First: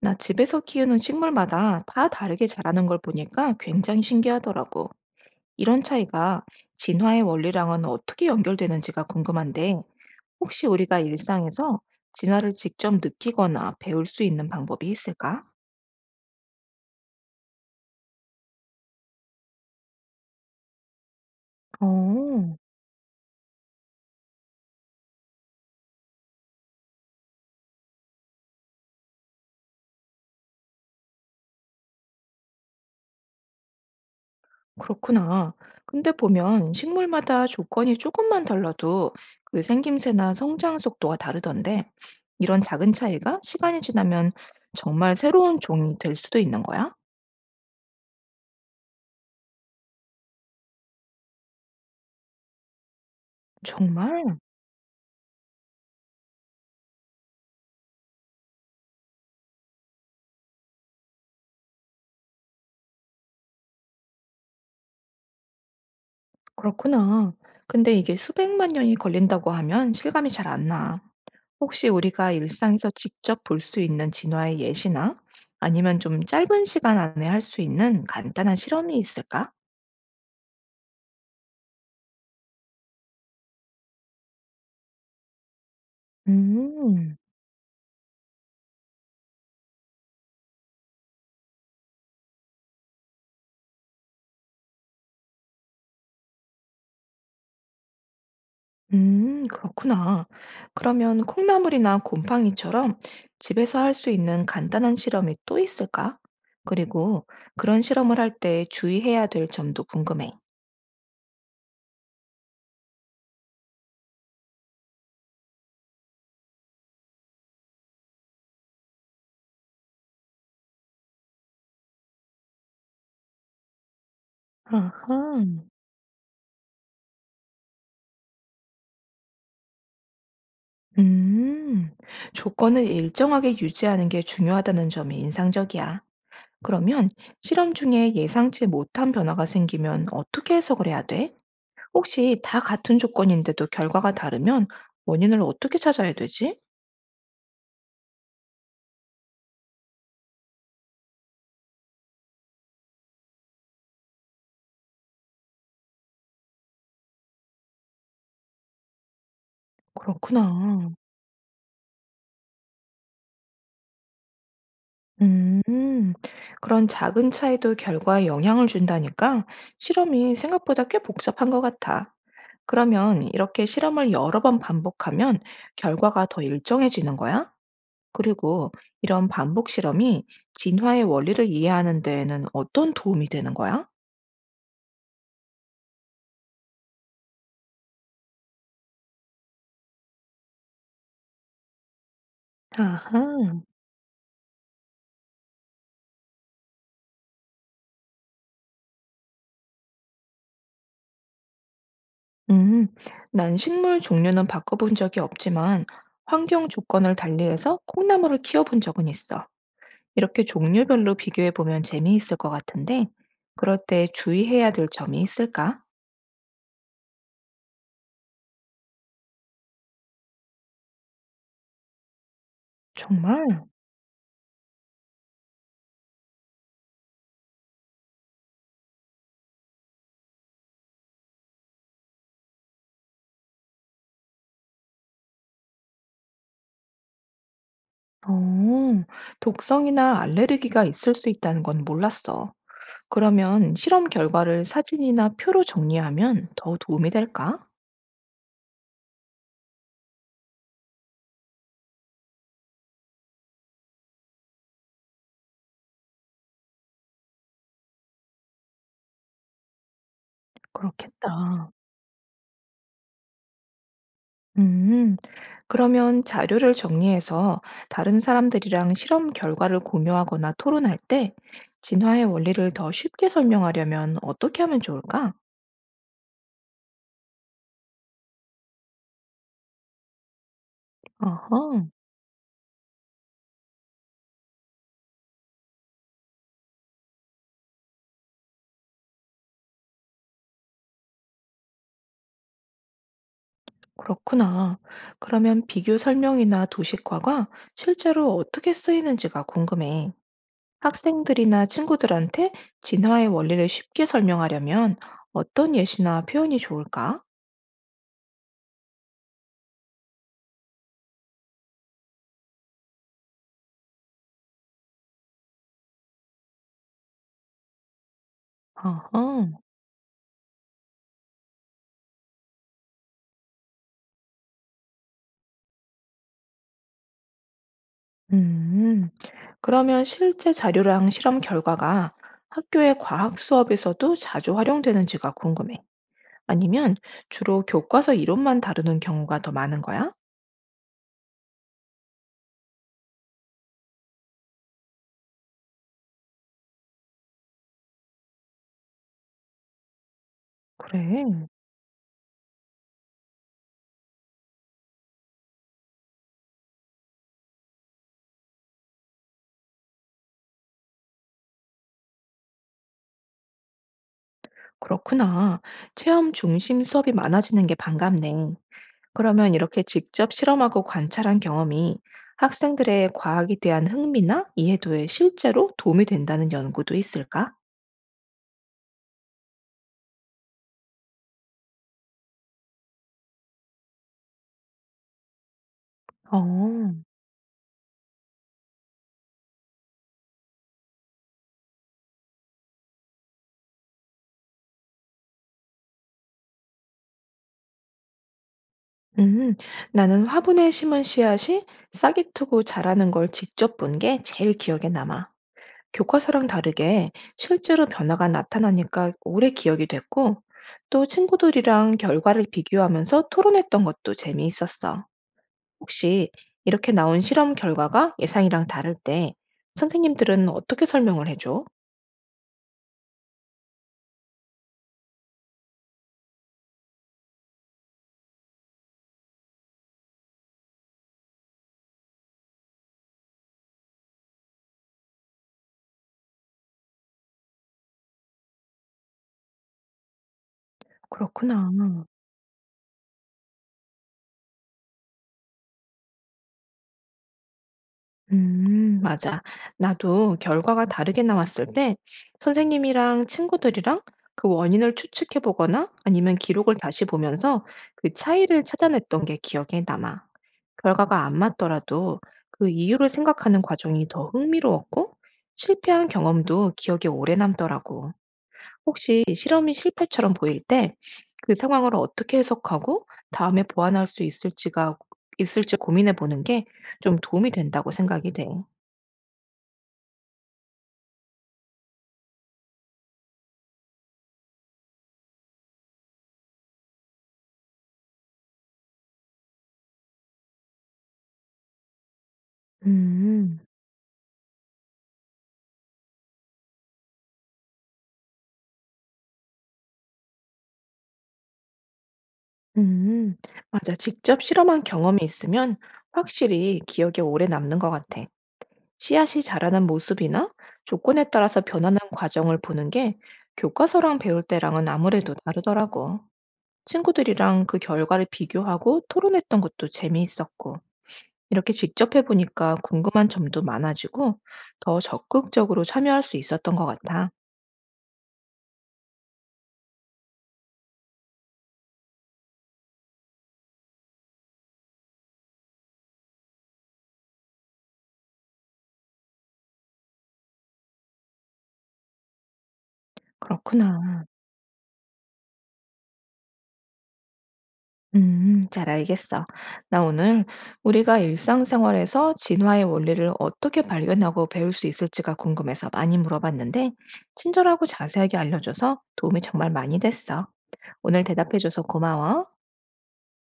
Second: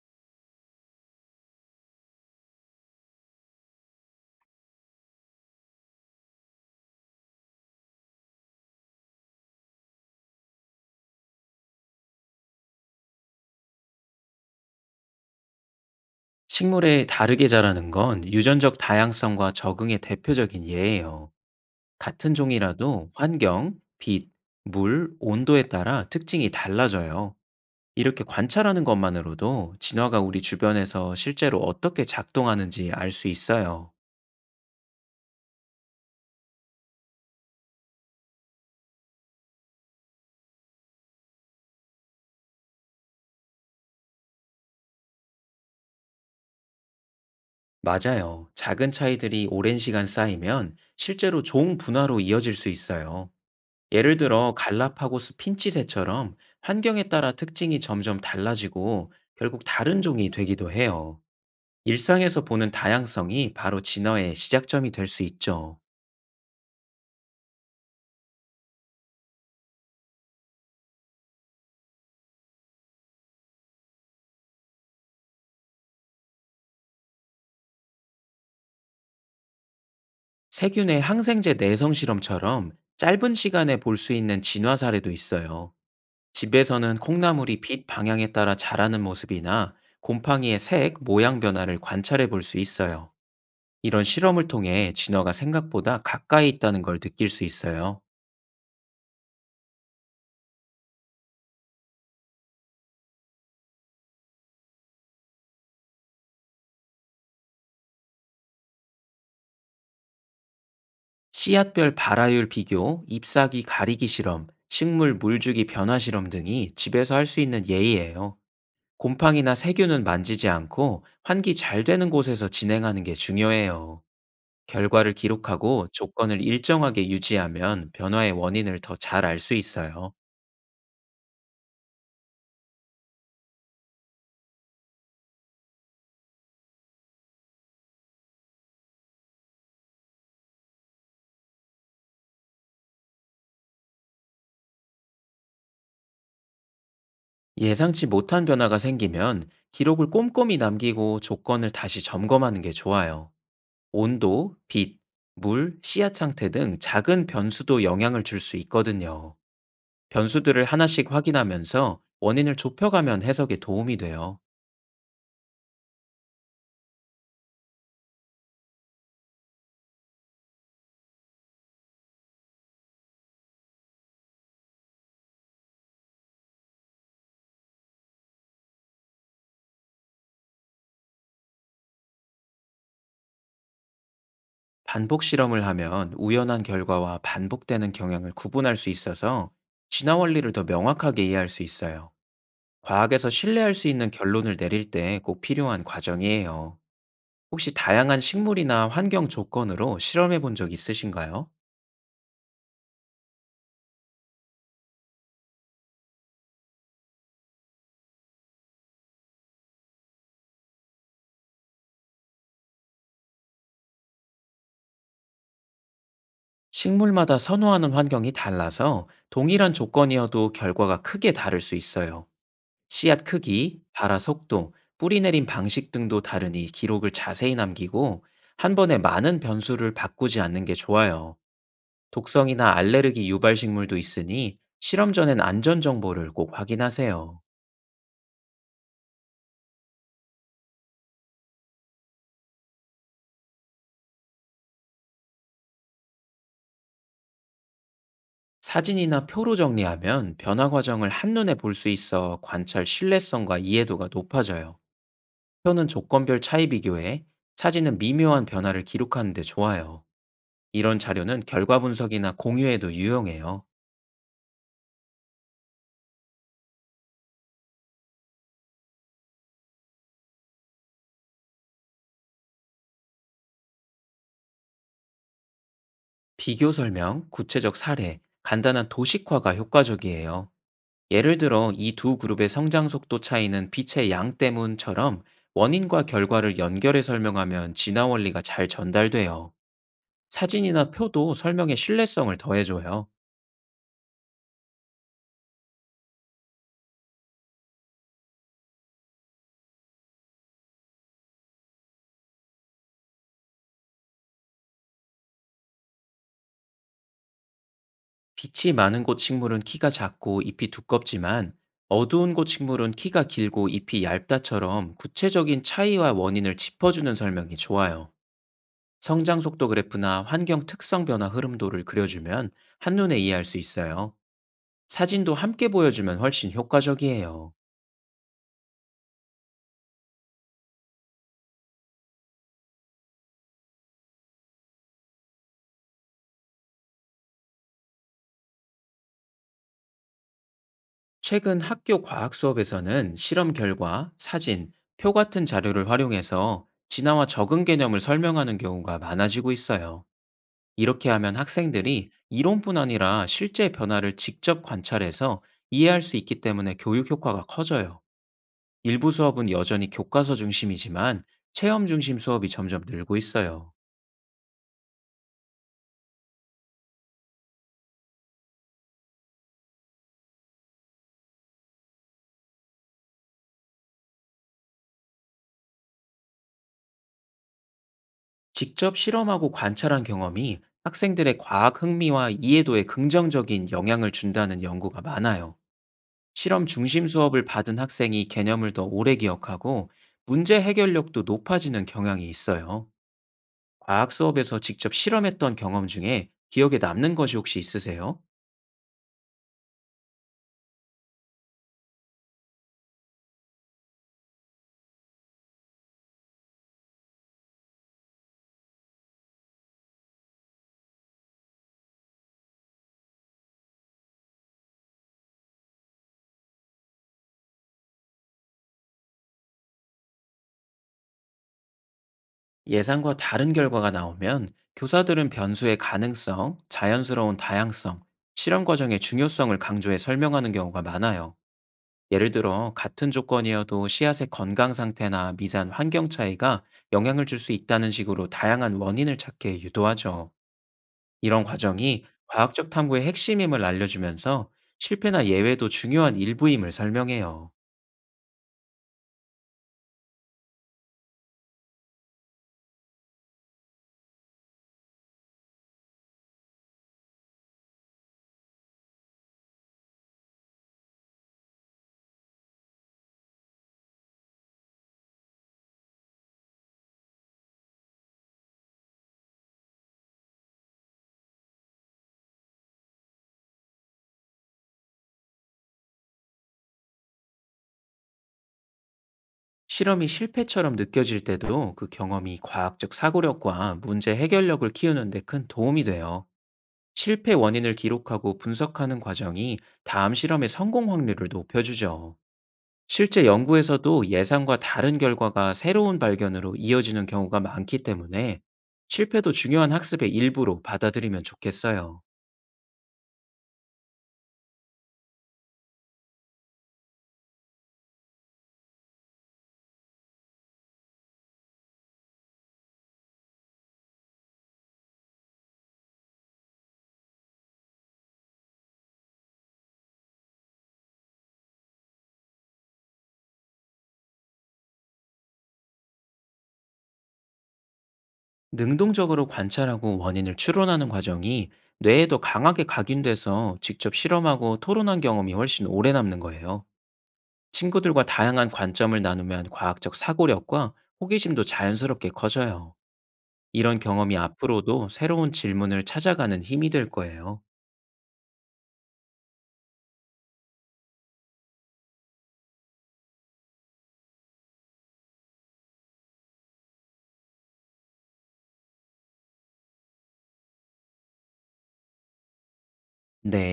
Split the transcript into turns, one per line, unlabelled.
나 집에서 키우는 식물마다 다 다르게 자라는 걸 보니까 굉장히 신기하더라고. 이런 차이가 진화의 원리랑은 어떻게 연결되는지가 궁금한데, 혹시 우리가 일상에서 진화를 직접 느끼거나 배울 수 있는 방법이 있을까?
식물에 다르게 자라는 건 유전적 다양성과 적응의 대표적인 예예요. 같은
어,
종이라도 환경, 빛, 물, 온도에 따라 특징이 달라져요. 이렇게 관찰하는 것만으로도 진화가 우리 주변에서 실제로 어떻게 작동하는지 알 수 있어요.
그렇구나. 근데 보면 식물마다 조건이 조금만 달라도 그 생김새나 성장 속도가 다르던데, 이런 작은 차이가 시간이 지나면 정말 새로운 종이 될 수도 있는 거야?
맞아요. 작은 차이들이 오랜 시간 쌓이면 실제로 종 분화로 이어질 수 있어요. 예를
정말?
들어 갈라파고스 핀치새처럼 환경에 따라 특징이 점점 달라지고 결국 다른 종이 되기도 해요. 일상에서 보는 다양성이 바로 진화의 시작점이 될 수 있죠.
그렇구나. 근데 이게 수백만 년이 걸린다고 하면 실감이 잘 안 나. 혹시 우리가 일상에서 직접 볼 수 있는 진화의 예시나 아니면 좀 짧은 시간 안에 할 수 있는 간단한 실험이 있을까?
세균의 항생제 내성 실험처럼 짧은 시간에 볼 수 있는 진화 사례도 있어요. 집에서는
음,
콩나물이 빛 방향에 따라 자라는 모습이나 곰팡이의 색, 모양 변화를 관찰해 볼 수 있어요. 이런 실험을 통해 진화가 생각보다 가까이 있다는 걸 느낄 수 있어요.
그렇구나. 그러면 콩나물이나 곰팡이처럼 집에서 할 수 있는 간단한 실험이 또 있을까? 그리고 그런 실험을 할 때 주의해야 될 점도 궁금해.
씨앗별 발화율 비교, 잎사귀 가리기 실험, 식물 물주기 변화 실험 등이 집에서 할 수 있는 예의예요. 곰팡이나 세균은 만지지 않고 환기 잘 되는 곳에서 진행하는 게 중요해요. 결과를
아하.
기록하고 조건을 일정하게 유지하면 변화의 원인을 더 잘 알 수 있어요.
음, 조건을 일정하게 유지하는 게 중요하다는 점이 인상적이야. 그러면 실험 중에 예상치 못한 변화가 생기면 어떻게 해석을 해야 돼? 혹시 다 같은 조건인데도 결과가 다르면 원인을 어떻게 찾아야 되지?
예상치 못한 변화가 생기면 기록을 꼼꼼히 남기고 조건을 다시 점검하는 게 좋아요. 온도, 빛, 물, 씨앗 상태 등 작은 변수도 영향을 줄 수 있거든요. 변수들을
그렇구나.
하나씩 확인하면서 원인을 좁혀가면 해석에 도움이 돼요.
음, 그런 작은 차이도 결과에 영향을 준다니까 실험이 생각보다 꽤 복잡한 것 같아. 그러면 이렇게 실험을 여러 번 반복하면 결과가 더 일정해지는 거야? 그리고 이런 반복 실험이 진화의 원리를 이해하는 데에는 어떤 도움이 되는 거야?
반복 실험을 하면 우연한 결과와 반복되는 경향을 구분할 수 있어서 진화 원리를 더 명확하게 이해할 수 있어요. 과학에서
아하.
신뢰할 수 있는 결론을 내릴 때 꼭 필요한 과정이에요. 혹시 다양한 식물이나 환경 조건으로 실험해 본 적 있으신가요?
음, 난 식물 종류는 바꿔본 적이 없지만 환경 조건을 달리해서 콩나물을 키워본 적은 있어. 이렇게 종류별로 비교해보면 재미있을 것 같은데, 그럴 때 주의해야 될 점이 있을까?
식물마다 선호하는 환경이 달라서 동일한 조건이어도 결과가 크게 다를 수 있어요. 씨앗
정말?
크기, 발화 속도, 뿌리 내린 방식 등도 다르니 기록을 자세히 남기고 한 번에 많은 변수를 바꾸지 않는 게 좋아요. 독성이나 알레르기 유발 식물도 있으니 실험 전엔 안전 정보를 꼭 확인하세요.
어, 독성이나 알레르기가 있을 수 있다는 건 몰랐어. 그러면 실험 결과를 사진이나 표로 정리하면 더 도움이 될까?
사진이나 표로 정리하면 변화 과정을 한눈에 볼 수 있어 관찰 신뢰성과 이해도가 높아져요. 표는 조건별 차이 비교해, 사진은 미묘한 변화를 기록하는 데 좋아요. 이런 자료는
그렇겠다.
결과 분석이나 공유에도 유용해요.
음, 그러면 자료를 정리해서 다른 사람들이랑 실험 결과를 공유하거나 토론할 때 진화의 원리를 더 쉽게 설명하려면 어떻게 하면 좋을까?
비교 설명, 구체적 사례, 간단한 도식화가 효과적이에요. 예를 들어
아하,
이 두 그룹의 성장 속도 차이는 빛의 양 때문처럼, 원인과 결과를 연결해 설명하면 진화 원리가 잘 전달돼요. 사진이나 표도 설명의 신뢰성을 더해줘요.
그렇구나. 그러면 비교 설명이나 도식화가 실제로 어떻게 쓰이는지가 궁금해. 학생들이나 친구들한테 진화의 원리를 쉽게 설명하려면 어떤 예시나 표현이 좋을까?
빛이 많은 곳 식물은 키가 작고 잎이 두껍지만, 어두운 곳 식물은 키가 길고 잎이 얇다처럼 구체적인 차이와 원인을 짚어주는 설명이 좋아요.
어허.
성장 속도 그래프나 환경 특성 변화 흐름도를 그려주면 한눈에 이해할 수 있어요. 사진도 함께 보여주면 훨씬 효과적이에요.
음, 그러면 실제 자료랑 실험 결과가 학교의 과학 수업에서도 자주 활용되는지가 궁금해. 아니면 주로 교과서 이론만 다루는 경우가 더 많은 거야?
최근 학교 과학 수업에서는 실험 결과, 사진, 표 같은 자료를 활용해서 진화와 적응 개념을 설명하는 경우가 많아지고 있어요. 이렇게 하면
그래,
학생들이 이론뿐 아니라 실제 변화를 직접 관찰해서 이해할 수 있기 때문에 교육 효과가 커져요. 일부 수업은 여전히 교과서 중심이지만, 체험 중심 수업이 점점 늘고 있어요.
그렇구나. 체험 중심 수업이 많아지는 게 반갑네. 그러면 이렇게 직접 실험하고 관찰한 경험이 학생들의 과학에 대한 흥미나 이해도에 실제로 도움이 된다는 연구도 있을까?
직접 실험하고 관찰한 경험이 학생들의 과학 흥미와 이해도에 긍정적인 영향을 준다는 연구가 많아요. 실험
어,
중심 수업을 받은 학생이 개념을 더 오래 기억하고 문제 해결력도 높아지는 경향이 있어요. 과학 수업에서 직접 실험했던 경험 중에 기억에 남는 것이 혹시 있으세요?
음, 나는 화분에 심은 씨앗이 싹이 트고 자라는 걸 직접 본 게 제일 기억에 남아. 교과서랑 다르게 실제로 변화가 나타나니까 오래 기억이 됐고, 또 친구들이랑 결과를 비교하면서 토론했던 것도 재미있었어. 혹시 이렇게 나온 실험 결과가 예상이랑 다를 때 선생님들은 어떻게 설명을 해줘?
예상과 다른 결과가 나오면 교사들은 변수의 가능성, 자연스러운 다양성, 실험 과정의 중요성을 강조해 설명하는 경우가 많아요. 예를 들어 같은 조건이어도 씨앗의 건강 상태나 미산 환경 차이가 영향을 줄 수 있다는 식으로 다양한 원인을 찾게 유도하죠. 이런
그렇구나.
과정이 과학적 탐구의 핵심임을 알려주면서 실패나 예외도 중요한 일부임을 설명해요.
맞아. 나도 결과가 다르게 나왔을 때 선생님이랑 친구들이랑 그 원인을 추측해 보거나 아니면 기록을 다시 보면서 그 차이를 찾아냈던 게 기억에 남아. 결과가 안 맞더라도 그 이유를 생각하는 과정이 더 흥미로웠고 실패한 경험도 기억에 오래 남더라고. 혹시 실험이 실패처럼 보일 때 그 상황을 어떻게 해석하고 다음에 보완할 수 있을지가 있을지 고민해 보는 게 좀 도움이 된다고 생각이 돼.
실험이 실패처럼 느껴질 때도 그 경험이 과학적 사고력과 문제 해결력을 키우는 데 큰 도움이 돼요. 실패 원인을 기록하고 분석하는 과정이 다음 실험의 성공 확률을 높여주죠. 실제
음,
연구에서도 예상과 다른 결과가 새로운 발견으로 이어지는 경우가 많기 때문에, 실패도 중요한 학습의 일부로 받아들이면 좋겠어요.
음, 맞아. 직접 실험한 경험이 있으면 확실히 기억에 오래 남는 것 같아. 씨앗이 자라는 모습이나 조건에 따라서 변하는 과정을 보는 게 교과서랑 배울 때랑은 아무래도 다르더라고. 친구들이랑 그 결과를 비교하고 토론했던 것도 재미있었고. 이렇게 직접 해보니까 궁금한 점도 많아지고 더 적극적으로 참여할 수 있었던 것 같아.
능동적으로 관찰하고 원인을 추론하는 과정이 뇌에도 강하게 각인돼서, 직접 실험하고 토론한 경험이 훨씬 오래 남는 거예요. 친구들과 다양한 관점을 나누면 과학적 사고력과 호기심도 자연스럽게 커져요. 이런
그렇구나.
경험이 앞으로도 새로운 질문을 찾아가는 힘이 될 거예요.
잘 알겠어. 나 오늘 우리가 일상생활에서 진화의 원리를 어떻게 발견하고 배울 수 있을지가 궁금해서 많이 물어봤는데, 친절하고 자세하게 알려줘서 도움이 정말 많이 됐어. 오늘 대답해줘서 고마워.
네.